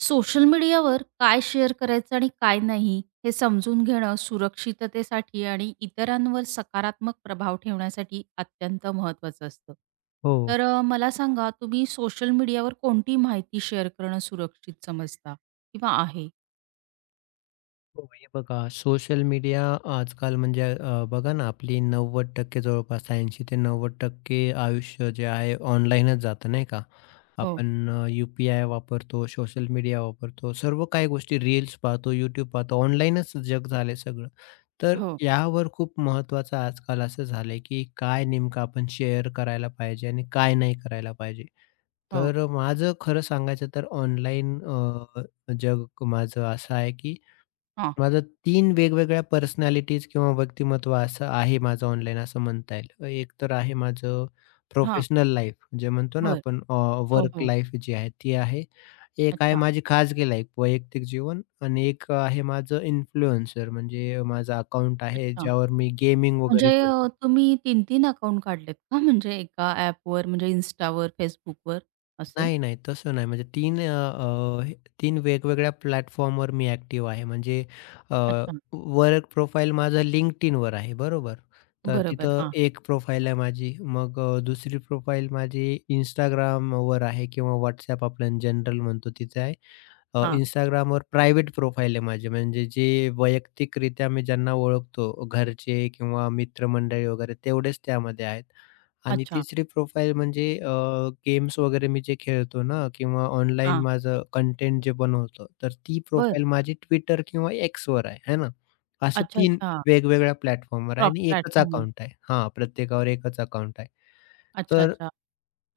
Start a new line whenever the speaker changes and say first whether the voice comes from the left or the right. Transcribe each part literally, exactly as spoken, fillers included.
right: Social मीडियावर काय share करायचं आणि काय नाही हे समजून घेणं सुरक्षिततेसाठी आणि इतरांवर सकारात्मक प्रभाव ठेवण्यासाठी अत्यंत महत्त्वाचं असतं.
left: हो, हो.
right: तर अ, मला सांगा तुम्ही सोशल मीडियावर कोणती माहिती शेअर करणं सुरक्षित समजता किंवा आहे?
left: हे बघा सोशल मीडिया आजकाल म्हणजे अ, बघा ना आपली नव्वद टक्के जवळपास ऐंशी ते नव्वद टक्के आयुष्य जे आहे ऑनलाईनच जातं नाही का?
right: हो,
left: आपण अ, यू-पी-आय वापरतो, सोशल मीडिया वापरतो, सर्व काही गोष्टी रील्स पाहतो, YouTube पाहतो, ऑनलाईनच जग झालंय सगळं. तर
right: हो,
left: यावर खूप महत्त्वाचं आजकाल असं झालंय, की काय नेमकं आपण शेअर करायला पाहिजे आणि काय नाही करायला पाहिजे.
right: हो.
left: तर माझं खरं सांगायचं तर ऑनलाईन जग माझं असं आहे, की
right: हां,
left: माझं तीन वेगवेगळ्या पर्सनॅलिटीज किंवा व्यक्तिमत्व असं आहे माझं ऑनलाईन असं म्हणता येईल. एक तर आहे माझं
right: हां.
left: प्रोफेशनल लाईफ जे म्हणतो ना
right: बरं.
left: आपण
right: हो,
left: वर्क
right: हो.
left: लाईफ जी आहे ती आहे. एक आहे
right: अच्छा,
left: माझी खाजगी लाईफ वैयक्तिक जीवन आणि एक आहे माझं इन्फ्लुएन्सर म्हणजे माझं अकाउंट आहे
right: अच्छा.
left: ज्यावर मी गेमिंग वगैरे
right: म्हणजे अ,
left: करतो.
right: तुम्ही तीन-तीन अकाउंट काढलेत का? म्हणजे एका ॲपवर म्हणजे Instaवर, Facebookवर असे?
left: नाही, नाही. तसं नाही. म्हणजे तीन अ, अ, हे तीन वेगवेगळ्या प्लॅटफॉर्मवर मी ॲक्टिव्ह आहे. म्हणजे अ,
right: अच्छा.
left: वर्क प्रोफाईल माझं LinkedInवर आहे, बरोबर. तर
right: बरोबर.
left: तिथं
right: हां,
left: एक प्रोफाईल आहे माझी. मग अ, दुसरी प्रोफाईल माझी Instagramवर आहे किंवा WhatsApp आपण जनरल म्हणतो तिथे आहे. अ,
right: हां.
left: Instagramवर प्रायव्हेट प्रोफाईल आहे माझी. म्हणजे जे वैयक्तिकरित्या मी ज्यांना ओळखतो, घरचे किंवा मित्रमंडळी वगैरे तेवढेच त्यामध्ये आहेत. आणि
right: अच्छा.
left: तिसरी प्रोफाईल म्हणजे अ, गेम्स वगैरे मी जे खेळतो ना किंवा ऑनलाईन
right: हां.
left: माझं कंटेंट जे बनवतो, तर ती
right: बरं.
left: प्रोफाईल माझी Twitter किंवा Xवर आहे, है ना? असे
right: अच्छा,
left: तीन
right: अच्छा.
left: वेगवेगळ्या प्लॅटफॉर्मवर आहे
right: प्रॉप
left: आणि एकच
right: प्लॅटफॉर्मवर.
left: अकाउंट आहे. हां, प्रत्येकावर एकच अकाउंट आहे.
right: अच्छा,
left: तर
right: अच्छा.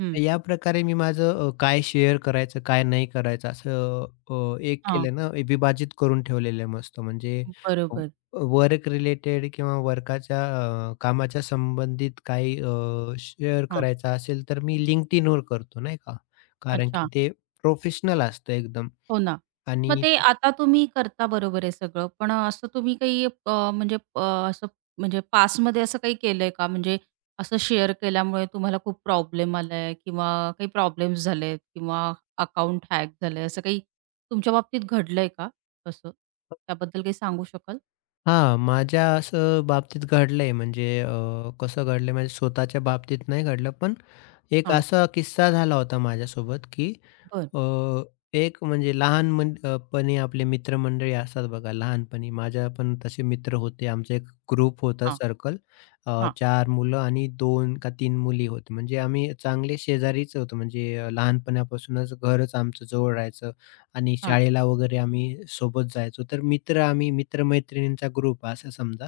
right: हं.
left: या प्रकारे मी माझं अ, काय शेअर करायचं, काय नाही करायचं असं अ, एक
right: हां.
left: केलं ना, ए, विभाजित करून ठेवलेलं आहे मस्त. म्हणजे व
right: बरोबर.
left: वर्क रिलेटेड किंवा वर्काच्या अ, कामाच्या संबंधित काही अ, शेअर
right: हां.
left: करायचं असेल, तर मी LinkedInवर करतो नाही का. कारण
right: अच्छा.
left: की ते प्रोफेशनल असतं एकदम
right: हो ना. मग
left: आणि
right: ते आता तुम्ही करता बरोबर आहे सगळं. पण असं तुम्ही काही अ, म्हणजे अ, असं म्हणजे पास्टमध्ये असं काही केलंय का? म्हणजे असं शेअर केल्यामुळे तुम्हाला खूप प्रॉब्लेम आलाय किंवा काही प्रॉब्लेम्स झालेत किंवा अकाउंट हॅक झालंय, असं काही तुमच्या बाबतीत घडलंय का तसं? त्याबद्दल काही सांगू शकाल?
left: हां, माझ्या असं बाबतीत घडलंय म्हणजे अ, कसं घडलंय म्हणजे स्वतःच्या बाबतीत नाही घडलं, पण एक
right: हां.
left: असा किस्सा झाला होता माझ्यासोबत, की
right: बरं.
left: अ, एक म्हणजे लहान मन अ, पणी आपले मित्रमंडळी असतात बघा लहानपणी. माझ्या पण तसे मित्र होते. आमचा एक ग्रुप होता
right: हां,
left: सर्कल. अ,
right: हां,
left: मुलं आणि दोन का तीन मुली होत्या. म्हणजे आम्ही चांगले शेजारीच होतो. म्हणजे अ, लहानपणापासूनच घरच आमचं जवळ राहायचं आणि
right: हां,
left: शाळेला वगैरे आम्ही सोबत जायचो. तर मित्र आम्ही मित्र ग्रुप असं समजा.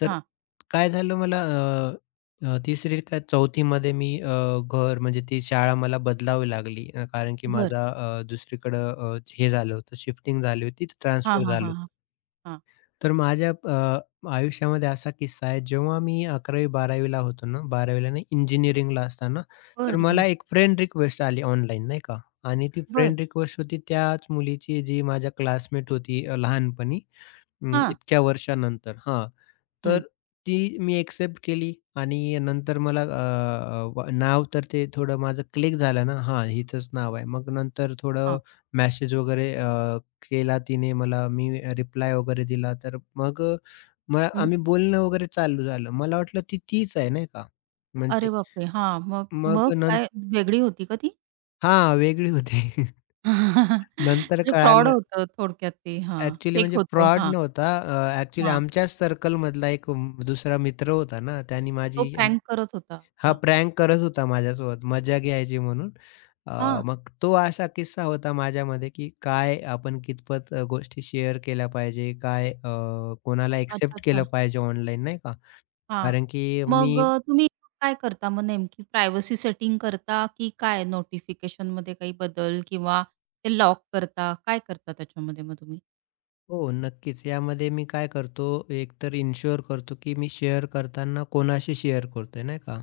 left: तर
right: हां.
left: काय झालं मला अ, अ, तिसरी का चौथीमध्ये मी अ, घर म्हणजे ती शाळा मला बदलावी लागली अ, कारण की
right: बरं.
left: माझा अ, दुसरीकडं अ, हे झालं होतं, शिफ्टिंग झाली होती,
right: हां,
left: ट्रान्सफर
right: हां,
left: झालं
right: हां,
left: होतं.
right: हां, हां.
left: तर माझ्या अ, आयुष्यामध्ये असा किस्सा आहे, जेव्हा मी अकरावी बारावी ला होतो ना, बारावी नाही, इंजिनिअरिंगला असताना, तर
right: बरं,
left: मला
right: बरं,
left: एक फ्रेंड रिक्वेस्ट आली ऑनलाईन, नाही का? आणि ती
right: बरं.
left: फ्रेंड रिक्वेस्ट होती त्याच मुलीची, जी माझ्या क्लासमेट होती अ, लहानपणी. हं,
right: हां.
left: इतक्या वर्षानंतर. हां,
right: हं.
left: तर ती मी एक्सेप्ट केली आणि नंतर मला अ, अ, व नाव तर ते थोडं माझं क्लिक झालं ना, हां, हिचंच नाव आहे. मग नंतर थोडं
right: हां.
left: मेसेज वगैरे अ, केला तिने मला, मी रिप्लाय वगैरे दिला. तर मग अ, मग
right: हं.
left: आम्ही बोलणं वगैरे चालू झालं. मला वाटलं ती तीच आहे नाही का. म्हणजे
right: अरे बापरे! हां. मग
left: मग
right: मग
left: नं
right: काय वेगळी होती का ती?
left: हां, वेगळी होती. नंतर
right: म्हणजे फ्रॉड
left: कळालं
right: होतं थोडक्यात ते. हां.
left: ॲक्चुअली
right: फेक
left: म्हणजे
right: होतं.
left: फ्रॉड
right: हां,
left: नव्हता. अ, ॲक्चुअली
right: हां.
left: आमच्याच सर्कलमधला एक म- दुसरा मित्र होता ना, त्यानी
right: तो
left: माझी
right: प्रँक करत होता.
left: हां,
right: अच्छा.
left: प्रँक करत होता माझ्यासोबत, मजा घ्यायची म्हणून. अ,
right: हां.
left: मग तो असा किस्सा होता माझ्यामध्ये, की काय आपण कितपत अ, गोष्टी शेअर केल्या पाहिजे, काय अ, कोणाला
right: अच्छा,
left: एक्सेप्ट
right: अच्छा.
left: केलं पाहिजे ऑनलाईन नाही का?
right: हां.
left: कारण की
right: मग
left: मी
right: अ, तुम्ही काय करता मग नेमकी प्रायव्हसी सेटिंग करता की काय नोटिफिकेशनमध्ये काही बदल किंवा ते लॉक करता? काय करता त्याच्यामध्ये मग तुम्ही?
left: हो, नक्कीच. यामध्ये मी काय करतो, एक तर इन्शुअर करतो, की मी शेअर करताना कोणाशी शेअर करतोय, नाही का?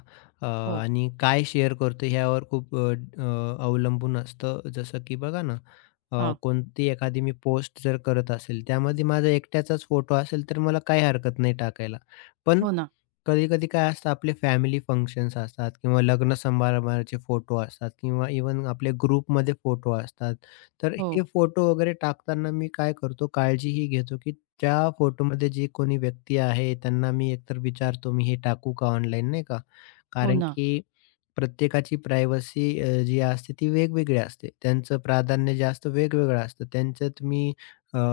left: अ,
right: हो.
left: आणि काय शेअर करतोय ह्यावर खूप अ, ड- अ, अवलंबून असतं. जसं की बघा ना, अ,
right: हां.
left: कोणती एखादी मी पोस्ट जर करत असेल, त्यामध्ये माझा एकट्याचाच फोटो असेल, तर मला काही हरकत नाही टाकायला. पण
right: हो ना.
left: कधी-कधी काय असतं आपले फॅमिली फंक्शन्स असतात किंवा लग्न समारंभाचे फोटो असतात किंवा इव्हन आपले ग्रुपमध्ये फोटो असतात. तर
right: हो.
left: हे फोटो वगैरे टाकताना मी काय करतो, काळजीही घेतो, की त्या फोटोमध्ये जी कोणी व्यक्ती आहे त्यांना मी एकतर विचारतो, "मी हे टाकू का ऑनलाईन?" नाही का.
right: हो
left: कारण
right: ना.
left: की प्रत्येकाची प्रायव्हसी जी असते ती वेगवेगळी असते. त्यांचं प्राधान्य जास्त वेगवेगळं असतं. त्यांचं तुम्ही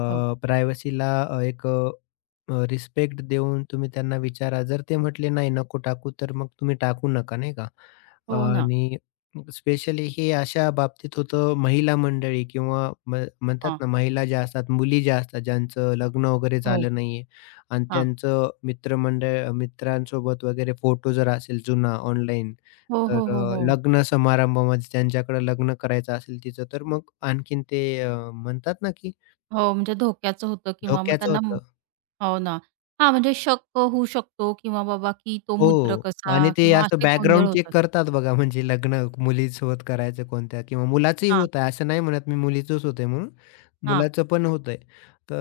right: हो.
left: प्रायव्हसीला एक अ, रिस्पेक्ट देऊन तुम्ही त्यांना विचारा. जर ते म्हटले नाही नको टाकू, तर मग तुम्ही टाकू नका नाही का.
right: हो ना.
left: आणि स्पेशली हे अशा बाबतीत होतं महिला मंडळी किंवा म्ह म्हणतात
right: हां.
left: ना महिला ज्या असतात, मुली ज्या असतात ज्यांचं लग्न वगैरे
right: हो,
left: झालं नाहीये आणि
right: हां.
left: त्यांचं मित्रमंडळ मित्रांसोबत वगैरे फोटो जर असेल जुना ऑनलाईन,
right: हो, हो,
left: तर
right: हो,
left: अ,
right: हो.
left: लग्न समारंभामध्ये ज्यांच्याकडे लग्न करायचं असेल तिचं, तर मग आणखीन ते अ, म्हणतात ना की
right: हो, म्हणजे धोक्याचं होतं किंवा मग
left: धोक्याचं
right: त्यांना म-.
left: होतं.
right: हो ना. हां, म्हणजे शक होऊ शकतो किंवा बाबा की तो मूत्र
left: हो.
right: कसा
left: आणि ते
right: किंवा
left: असं
right: असे गोंधळ
left: बॅकग्राऊंड चेक
right: होतात.
left: करतात बघा, म्हणजे लग्न मुलीसोबत करायचं कोणत्या किंवा मुलाचंही
right: हां,
left: होतं आहे. असं नाही म्हणत मी मुलीचंच होतंय म्हणून.
right: हां,
left: मुलाचं पण होतंय.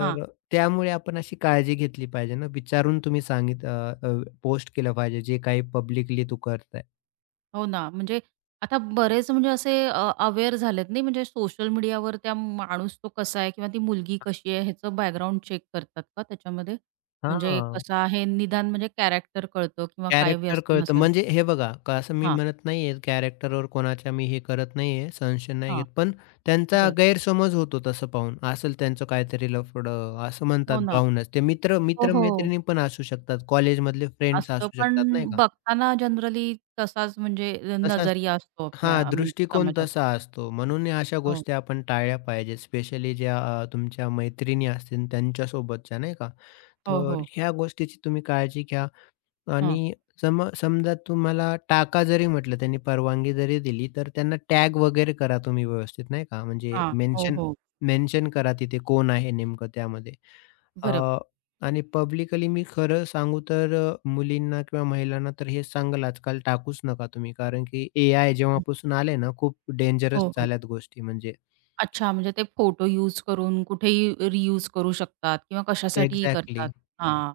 right: हां.
left: त्यामुळे आपण अशी काळजी घेतली पाहिजे ना, विचारून तुम्ही सांगित पोस्ट केलं पाहिजे जे काही पब्लिकली तू करताय.
right: हो ना, म्हणजे आता बरेच म्हणजे असे अ, अवेअर झालेत नाही म्हणजे सोशल मीडियावर त्या माणूस तो कसा आहे किंवा ती मुलगी कशी आहे ह्याचं बॅकग्राऊंड चेक करतात का त्याच्यामध्ये? म्हणजे
left: हां.
right: कसं आहे निदान म्हणजे कॅरेक्टर कळतं किंवा काय
left: कॅरेक्टर
right: व्यसन
left: कळतं.
right: असेल?
left: म्हणजे हे बघा, का असं मी
right: हां,
left: म्हणत नाहीये कॅरेक्टरवर कोणाच्या मी हे करत नाहीये, संशय नाही
right: हां.
left: घेत. पण त्यांचा
right: बरं.
left: गैरसमज होतो तसं पाहून. असेल त्यांचं काहीतरी लफडं असं म्हणतात
right: हो ना.
left: पाहूनच. ते मित्र
right: हो, हो.
left: मित्र-मैत्रिणी पण असू शकतात, कॉलेजमधले फ्रेंड्स
right: असतं,
left: असू शकतात
right: पण
left: नाही का?
right: बघताना जनरली तसाच म्हणजे
left: तसाच
right: नजरिया असतो आपल्या
left: हां,
right: म्हणजे
left: दृष्टिकोन
right: समाजात.
left: तसा असतो. म्हणून या अशा
right: हो,
left: गोष्टी आपण टाळल्या पाहिजेत. स्पेशली ज्या अ, तुमच्या मैत्रिणी असतील त्यांच्यासोबतच्या नाही का?
right: हो,
left: तर
right: हो.
left: ह्या गोष्टीची तुम्ही काळजी घ्या.
right: हं,
left: आणि सम समजा तुम्हाला टाका जरी म्हटलं, त्यांनी परवानगी जरी दिली, तर त्यांना टॅग वगैरे करा तुम्ही व्यवस्थित नाही का? म्हणजे
right: हां. हो,
left: मेन्शन
right: हो.
left: मेन्शन करा तिथे कोण आहे नेमकं त्यामध्ये.
right: बरोबर.
left: अ, आणि पब्लिकली मी खरं सांगू तर अ, मुलींना किंवा महिलांना तर हे सांगेल आजकाल टाकूच नका तुम्ही. कारण की एआय
right: हं.
left: जेव्हापासून आले ना, खूप डेंजरस
right: हो, हो.
left: झाल्यात गोष्टी म्हणजे.
right: अच्छा, म्हणजे ते फोटो यूज करून कुठेही रियूज करू शकतात किंवा कशासाठीही
left: एक्झॅक्टली.
right: करतात. हां,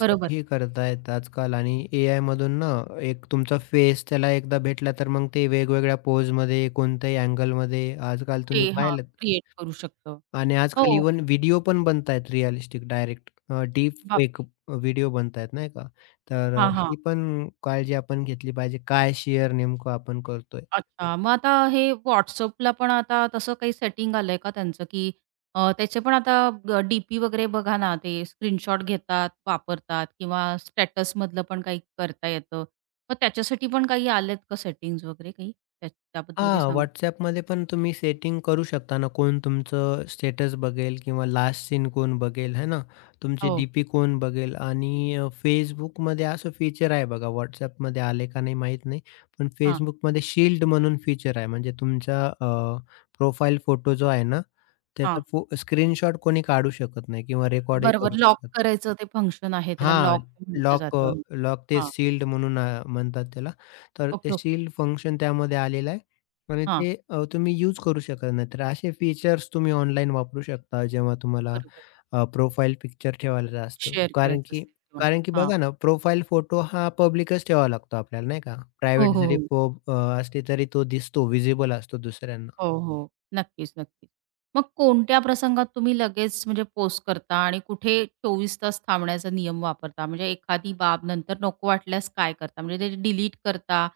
right: बरोबर.
left: करतायत आजकाल आणि एआय मधून ना एक तुमचा फेस त्याला एकदा भेटला तर मग ते वेगवेगळ्या पोजमध्ये कोणत्याही अँगलमध्ये आजकाल
right: ते
left: तुम्ही
right: हां,
left: पाहिलं
right: क्रिएट करू शकतो.
left: आणि
right: हो,
left: आजकाल इव्हन व्हिडिओ पण बनतायत रिअलिस्टिक डायरेक्ट डीप फेक
right: बापरे!
left: व्हिडिओ बनतायत नाही का तर अ,
right: हां, हां.
left: ही पण काळजी आपण घेतली पाहिजे काय शेअर नेमकं आपण करतोय
right: अच्छा. मग आता हे WhatsAppला पण आता तसं काही सेटिंग आलंय का त्यांचं, की अ, त्याचे पण आता अ, डी-पी वगैरे बघा ना, ते स्क्रीनशॉट घेतात, वापरतात किंवा स्टेटसमधलं पण काही करता येतं. मग त्याच्यासाठी पण काही आलेत का सेटिंग्ज वगैरे काही? त्या त्याबद्दल काही
left: हां,
right: सांगा?
left: WhatsAppमध्ये पण तुम्ही सेटिंग करू शकता ना, कोण तुमचं स्टेटस बघेल किंवा लास्ट सीन कोण बघेल, है ना? तुमची
right: हो.
left: डी-पी कोण बघेल आणि अ, Facebookमध्ये असं फीचर आहे बघा, WhatsAppमध्ये आले का नाही माहीत नाही. पण
right: हां,
left: Facebookमध्ये शील्ड म्हणून फीचर आहे. म्हणजे तुमचा अ, प्रोफाईल फोटो जो आहे ना, त्याचा
right: हां.
left: फो स्क्रीनशॉट कोणी काढू शकत नाही किंवा रेकॉर्डही
right: बरोबर
left: करू
right: लॉक
left: शकत
right: करायचं ते फंक्शन आहे. त्याला
left: हां,
right: लॉक म्हटलं
left: लॉक अ,
right: जातं.
left: लॉक ते
right: हां.
left: सील्ड म्हणून अ, म्हणतात त्याला. तर
right: ओके,
left: ते
right: ओके.
left: सील्ड फंक्शन त्यामध्ये आलेलं आहे आणि
right: हां.
left: ते अ, तुम्ही यूज करू शकत नाही. तर असे फीचर्स तुम्ही ऑनलाईन वापरू शकता जेव्हा तुम्हाला
right: बरोबर.
left: अ, प्रोफाईल पिक्चर ठेवायला असतं.
right: शेअर
left: कारण
right: करायचं
left: की
right: असेल किंवा
left: कारण की
right: हां.
left: बघा ना, प्रोफाईल फोटो हा पब्लिकच ठेवावा लागतो आपल्याला नाही का?
right: हो,
left: प्रायव्हेट
right: हो,
left: जरी
right: हो.
left: प्रो अ, असली तरी तो दिसतो, व्हिजिबल असतो दुसऱ्यांना.
right: हो, हो. नक्कीच, नक्कीच. मग कोणत्या प्रसंगात तुम्ही लगेच म्हणजे पोस्ट करता आणि कुठे चोवीस तास थांबण्याचा नियम वापरता? म्हणजे एखादी बाब नंतर नको वाटल्यास काय करता? म्हणजे ते डिलीट करता,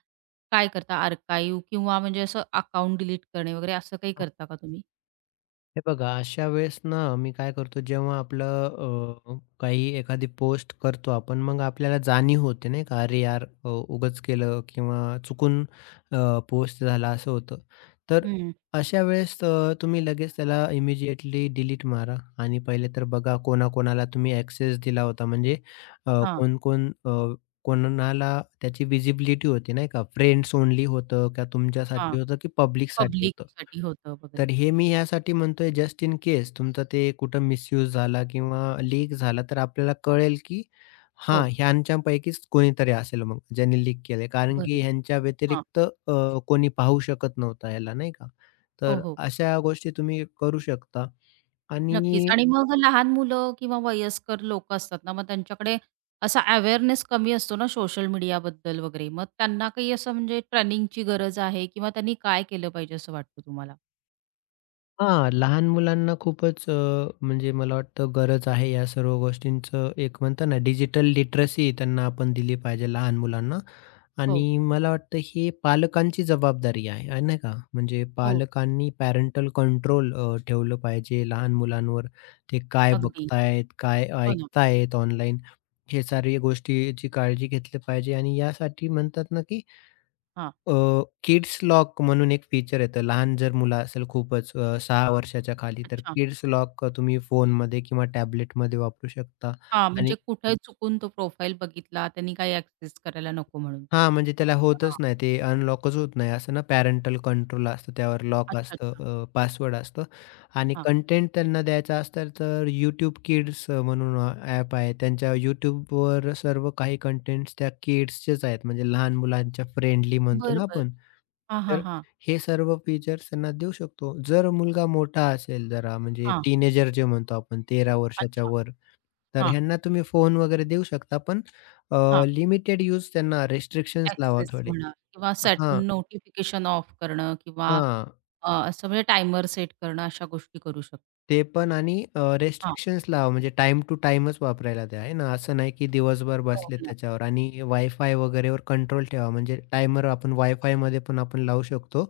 right: काय करता? आर्काईव्ह किंवा म्हणजे असं अकाउंट डिलीट करणे वगैरे असं काही करता का तुम्ही?
left: हे बघा, अशा वेळेस ना मी काय करतो जेव्हा आपलं अ, काही एखादी पोस्ट करतो आपण मग आपल्याला जाणीव होते नाही का, "अरे यार अ, उगाच केलं" किंवा चुकून पोस्ट झाला असं होतं. तर
right: हं.
left: अशा वेळेस अ, तुम्ही लगेच त्याला इमिडिएटली डिलीट मारा आणि पहिले तर बघा कोणाकोणाला तुम्ही ॲक्सेस दिला होता म्हणजे अ,
right: हां,
left: कोण-कोण अ, कोणाला त्याची विजिबिलिटी होती नाही का, फ्रेंड्स ओन्ली होतं का
right: हां.
left: तुमच्यासाठी होतं की पब्लिकसाठी होतं?
right: पब्लिकसाठी होतं वगैरे.
left: तर हे मी यासाठी म्हणतोय जस्ट इन केस तुमचा ते कुठं मिसयूज झाला किंवा लीक झाला तर आपल्याला कळेल की
right: हो,
left: हां, ह्यांच्यापैकीच कोणीतरी असेल मग ज्यांनी लीक केलंय. कारण
right: बरोबर.
left: की ह्यांच्या
right: हां.
left: व्यतिरिक्त अ, कोणी पाहू शकत नव्हता ह्याला नाही का?
right: हो,
left: तर
right: हो.
left: अशा गोष्टी तुम्ही करू शकता
right: नक्कीच.
left: आणि
right: आणि मग लहान मुलं किंवा वयस्कर लोकं असतात ना, मग त्यांच्याकडे असा अवेअरनेस कमी असतो ना सोशल मीडियाबद्दल वगैरे. मग त्यांना काही असं म्हणजे ट्रेनिंगची गरज आहे किंवा त्यांनी काय केलं पाहिजे असं वाटतं तुम्हाला?
left: हां, लहान मुलांना खूपच अ, म्हणजे मला वाटतं गरज आहे या सर्व गोष्टींचं एक म्हणतात ना डिजिटल लिटरसी त्यांना आपण दिली पाहिजे लहान मुलांना.
right: हो,
left: आणि मला वाटतं हे पालकांची जबाबदारी आहे, आहे नाही का? म्हणजे
right: हो.
left: पालकांनी पॅरेंटल कंट्रोल अ, ठेवलं पाहिजे लहान मुलांवर. ते काय
right: अगदी.
left: बघतायत, काय
right: हो ना.
left: ऐकतायत ऑनलाईन, हे सारी गोष्टीची काळजी घेतली पाहिजे आणि यासाठी म्हणतात ना, की
right: हां.
left: अ, किड्स लॉक म्हणून एक फीचर येतं. लहान जर मुलं असेल खूपच अ, सहा वर्षाच्या खाली, तर
right: अच्छा.
left: किड्स लॉक तुम्ही फोनमध्ये किंवा टॅबलेटमध्ये वापरू शकता.
right: हा म्हणजे कुठे चुकून तो प्रोफाईल बघितला, त्यांनी काही ॲक्सेस करायला नको म्हणून.
left: हां, म्हणजे त्याला होतच
right: हां.
left: नाही. ते अनलॉकच होत नाही. असं ना पॅरेंटल कंट्रोल असतं, त्यावर लॉक
right: अच्छा, अच्छा.
left: असतं, पासवर्ड असतं आणि
right: हां.
left: कंटेंट त्यांना द्यायचा असतं तर YouTube Kids म्हणून ॲप आहे. त्यांच्या YouTubeवर सर्व काही कंटेंट्स त्या किड्सचेच आहेत. म्हणजे लहान मुलांच्या फ्रेंडली म्हणतो
right: बरं,
left: ना
right: बरं.
left: आपण.
right: हां, हां,
left: तर
right: हां.
left: हे सर्व फीचर्स त्यांना देऊ शकतो. जर मुलगा मोठा असेल जरा म्हणजे
right: हां.
left: टीनेजर जे म्हणतो आपण तेरा वर्षाच्या
right: अच्छा.
left: वर तर
right: हां,
left: ह्यांना तुम्ही फोन वगैरे देऊ शकता, पण अ,
right: हां.
left: लिमिटेड यूज त्यांना रिस्ट्रिक्शन्स लावा
right: ॲक्सेस
left: थोडे.
right: म्हणा किंवा सेट
left: हां,
right: नोटिफिकेशन ऑफ करणं किंवा
left: हां.
right: अ, असं म्हणजे टायमर सेट करणं अशा गोष्टी करू शकतो.
left: ते पण आणि अ,
right: हां,
left: रिस्ट्रिक्शन्स लावा म्हणजे टाईम टू टाईमच वापरायला द्या आहे ना. असं नाही की दिवसभर
right: हो
left: बसलेत
right: ना.
left: त्याच्यावर आणि वायफाय वगैरेवर कंट्रोल ठेवा. म्हणजे टायमर आपण वायफायमध्ये पण आपण लावू शकतो,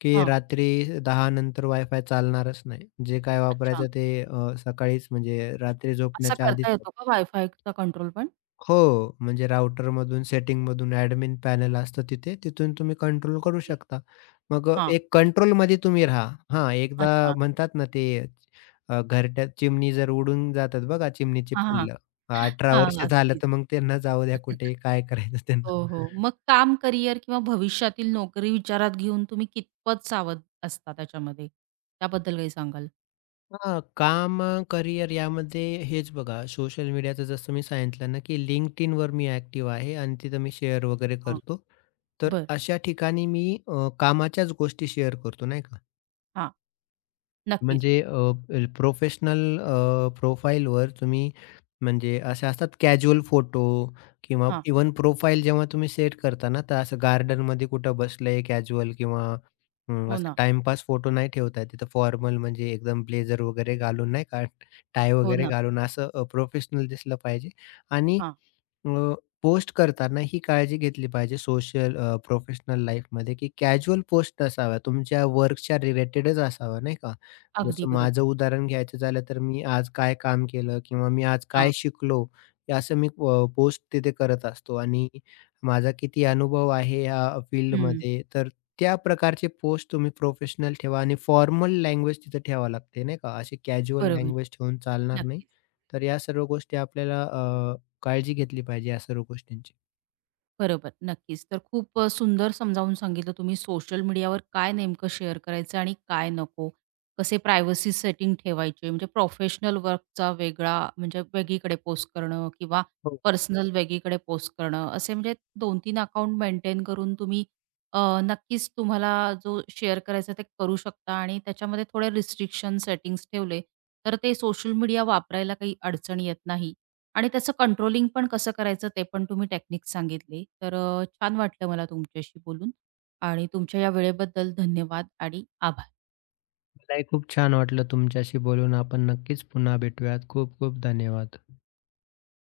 left: की
right: हां,
left: रात्री दहा नंतर वायफाय चालणारच नाही. जे काय
right: अच्छा.
left: वापरायचं ते अ, सकाळीच म्हणजे रात्री
right: असा
left: झोपण्याच्या
right: करता
left: आधीच
right: येतो
left: वापरा.
right: का वायफायचा कंट्रोल पण?
left: हो, म्हणजे राउटर मधून सेटिंग मधून ॲडमिन पॅनल असतं तिथे, तिथून तुम्ही कंट्रोल करू
right: ओके.
left: शकता. मग अ,
right: हां,
left: एक कंट्रोलमध्ये तुम्ही राहा. हां, एकदा
right: अच्छा.
left: म्हणतात ना ते अ, घरट्यात चिमणी जर उडून जातात बघा चिमणीची
right: हां, हां.
left: पिल्लं. अठरा
right: हां,
left: वर्ष झालं
right: अगदीच.
left: तर मग त्यांना जाऊ द्या कुठे, काय करायचं त्यांना.
right: हो, हो. मग काम, करिअर किंवा भविष्यातील नोकरी विचारात घेऊन तुम्ही कितपत सावध असता त्याच्यामध्ये? त्याबद्दल काही सांगाल?
left: हां, काम, अ, करिअर यामध्ये हेच बघा सोशल मीडियाचं जसं मी सांगितलं ना, की LinkedIn वर मी ॲक्टिव्ह आहे आणि तिथं मी शेअर वगैरे
right: हां,
left: करतो. तर
right: बरं.
left: अशा ठिकाणी मी अ, कामाच्याच गोष्टी शेअर करतो नाही का.
right: हां, नक्कीच.
left: म्हणजे प्रोफेशनल अ, प्रोफाईलवर तुम्ही म्हणजे असे असतात कॅज्युअल फोटो किंवा
right: हां,
left: इवन प्रोफाईल जेव्हा तुम्ही सेट करता ना, तर असं गार्डनमध्ये कुठं बसलंय कॅज्युअल किंवा अं,
right: हो
left: असं
right: ना,
left: टाईमपास फोटो नाही ठेवताय. तिथं फॉर्मल म्हणजे एकदम ब्लेझर वगैरे घालून नाही का, टाय
right: हो
left: वगैरे
right: ना.
left: घालून असं प्रोफेशनल दिसलं पाहिजे आणि
right: हां,
left: पोस्ट करताना ही काळजी घेतली पाहिजे सोशल प्रोफेशनल लाईफमध्ये की कॅज्युअल पोस्ट नसावा. तुमच्या वर्कच्या रिलेटेडच असावा नाही का?
right: अगदी
left: जसं माझं
right: बरोबर.
left: उदाहरण घ्यायचं झालं तर मी आज काय काम केलं किंवा मी आज
right: हां,
left: काय शिकलो, हे असं मी पोस्ट तिथे करत असतो आणि माझा किती अनुभव आहे ह्या
right: हं,
left: फील्डमध्ये. तर त्या प्रकारचे पोस्ट तुम्ही प्रोफेशनल ठेवा आणि फॉर्मल लँग्वेज तिथे ठेवावी लागते नाही का, अशी कॅज्युअल
right: बरोबर.
left: लँग्वेज ठेवून चालणार नाही.
right: नक्कीच.
left: तर या सर्व गोष्टी आपल्याला अ, काळजी घेतली पाहिजे या सर्व गोष्टींची.
right: बरोबर, नक्कीच. तर खूप अ, सुंदर समजावून सांगितलं तुम्ही सोशल मीडियावर काय नेमकं शेअर करायचं आणि काय नको. कसे प्रायव्हसी सेटिंग ठेवायचे म्हणजे प्रोफेशनल वर्कचा वेगळा म्हणजे वेगळीकडे पोस्ट करणं किंवा
left: हो.
right: पर्सनल वेगळीकडे पोस्ट करणं असे म्हणजे दोन-तीन अकाउंट मेंटेन करून तुम्ही अ, नक्कीच तुम्हाला जो शेअर करायचा ते करू शकता आणि त्याच्यामध्ये थोडे रिस्ट्रिक्शन सेटिंग्ज ठेवले, तर ते सोशल मीडिया वापरायला काही अडचण येत नाही आणि त्याचं कंट्रोलिंग पण कसं करायचं ते पण तुम्ही टेक्निक सांगितली. तर अ, छान वाटलं मला तुमच्याशी बोलून आणि तुमच्या या वेळेबद्दल धन्यवाद आणि आभार.
left: मलाही खूप छान वाटलं तुमच्याशी बोलून. आपण नक्कीच पुन्हा भेटूयात. खूप खूप धन्यवाद.